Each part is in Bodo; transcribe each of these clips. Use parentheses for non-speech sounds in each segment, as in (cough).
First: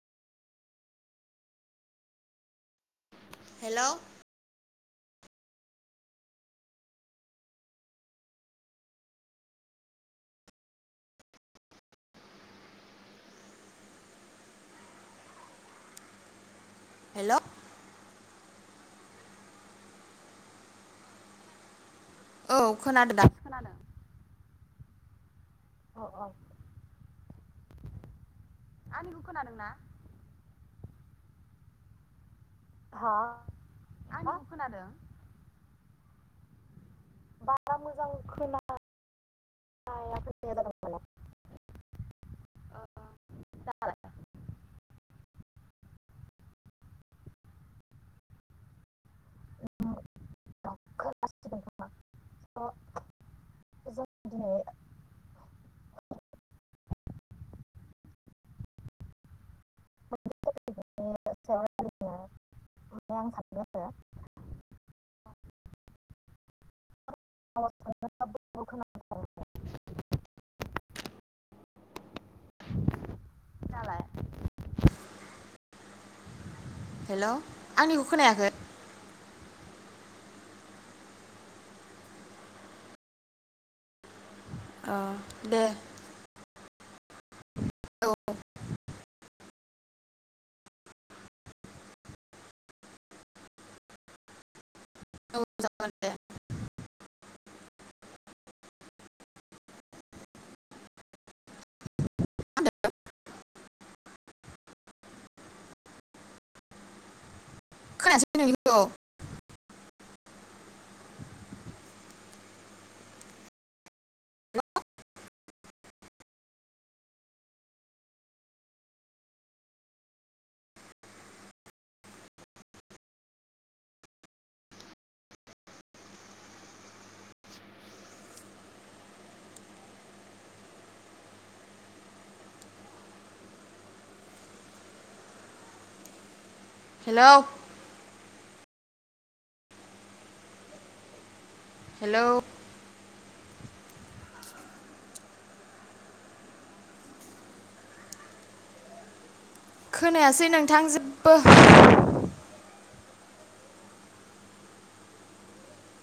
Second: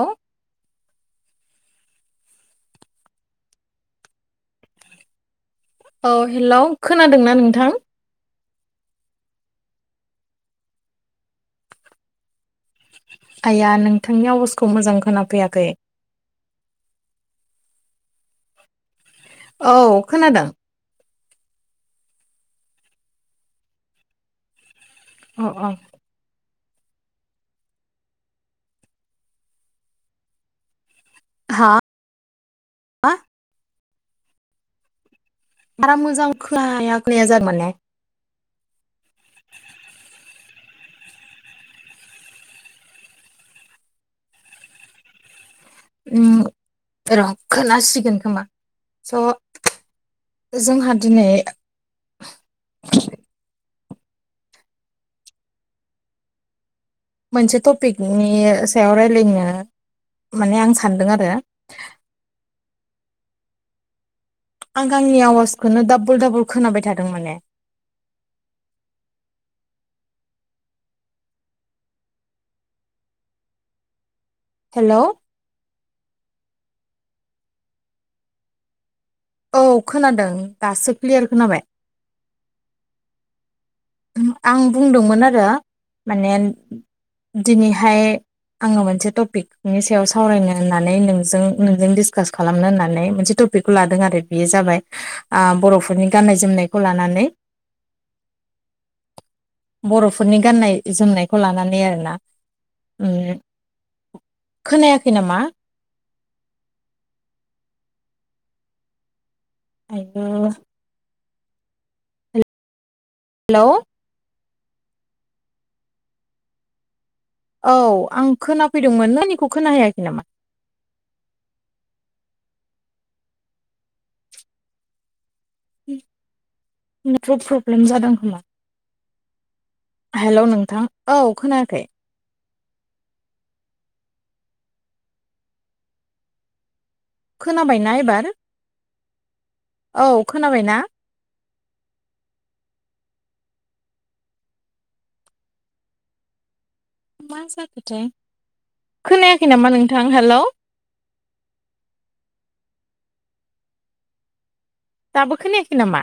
हेल हेल! औ हेलौ खोनादोंना नोंथां? आइया नोंथांनि आवाजखौ मोजां खोनाफैयाखै। हेल औ खोनादों? औ खोनादों दासो खोनादों। अ अ। आंनिखौ खोनादों ना? हा? हा? आंनिखौ खोनादों? बारा मोजां खोनाया खोनाया जादों माने। बारा मोजां (unintelligible) उम र खोनासिगोन खोमा। स जोंहा दिनै खोनासिगोनथ' (unintelligible) मोनसे टपिकनि सायाव रायलायनो माने आं सानदों आरो ओमफ्राय आं सानदों आरोना। आं आंनि आवाजखोनो दाबल दाबल खोनाबाय थादों। माने आवाजखोनो दाबल दाबल खोनाबाय थादों। (inaudible) दालाय। हेलौ। हेल' आंनिखौ खोनायाखै औ खोनादों दासो क्लियार खोनाबाय। (unintelligible) आं अ बुंदोंमोन आरो दे माने। दिनैहाय औ आङो मोनसे टपिक बेनि सायाव सावरायनो होननानै नोंजों नोंजों दिसकास खालामनो होननानै मोनसे टपिकखौ लादों आरो बेयो जाबाय। ओ औ जागोन बरफोरनि दे आं गाननाय जोमनायखौ लानानै बरफोरनि गाननाय जोमनायखौ लानानै आरोना ओ खोनायाखै नामा? खोनासैै नोंनिखौ हेलौ हेलौ औ आं खोनाफैदोंमोन नों आंनिखौ खोनाहैयाखै नामा। होम नेटवर्क फ्रब्लेम जादों खोमा। हेलौ नोंथां औ खोनायाखै। हेलौ खोनाबायना एबार। औ खोनाबाय ना। हेलौ मा जाखोथाय खोनायाखै। नामा नोंथां हेलौ खोनायासै नोंथां जेब्बो दाबो खोनायाखै नामा?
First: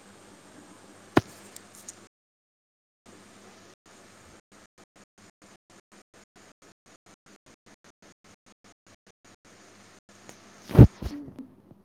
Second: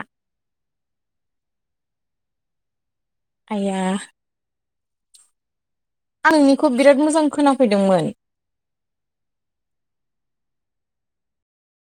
आया आं नोंनिखौ बिराद मोजां खोनाफैदोंमोन (inaudible)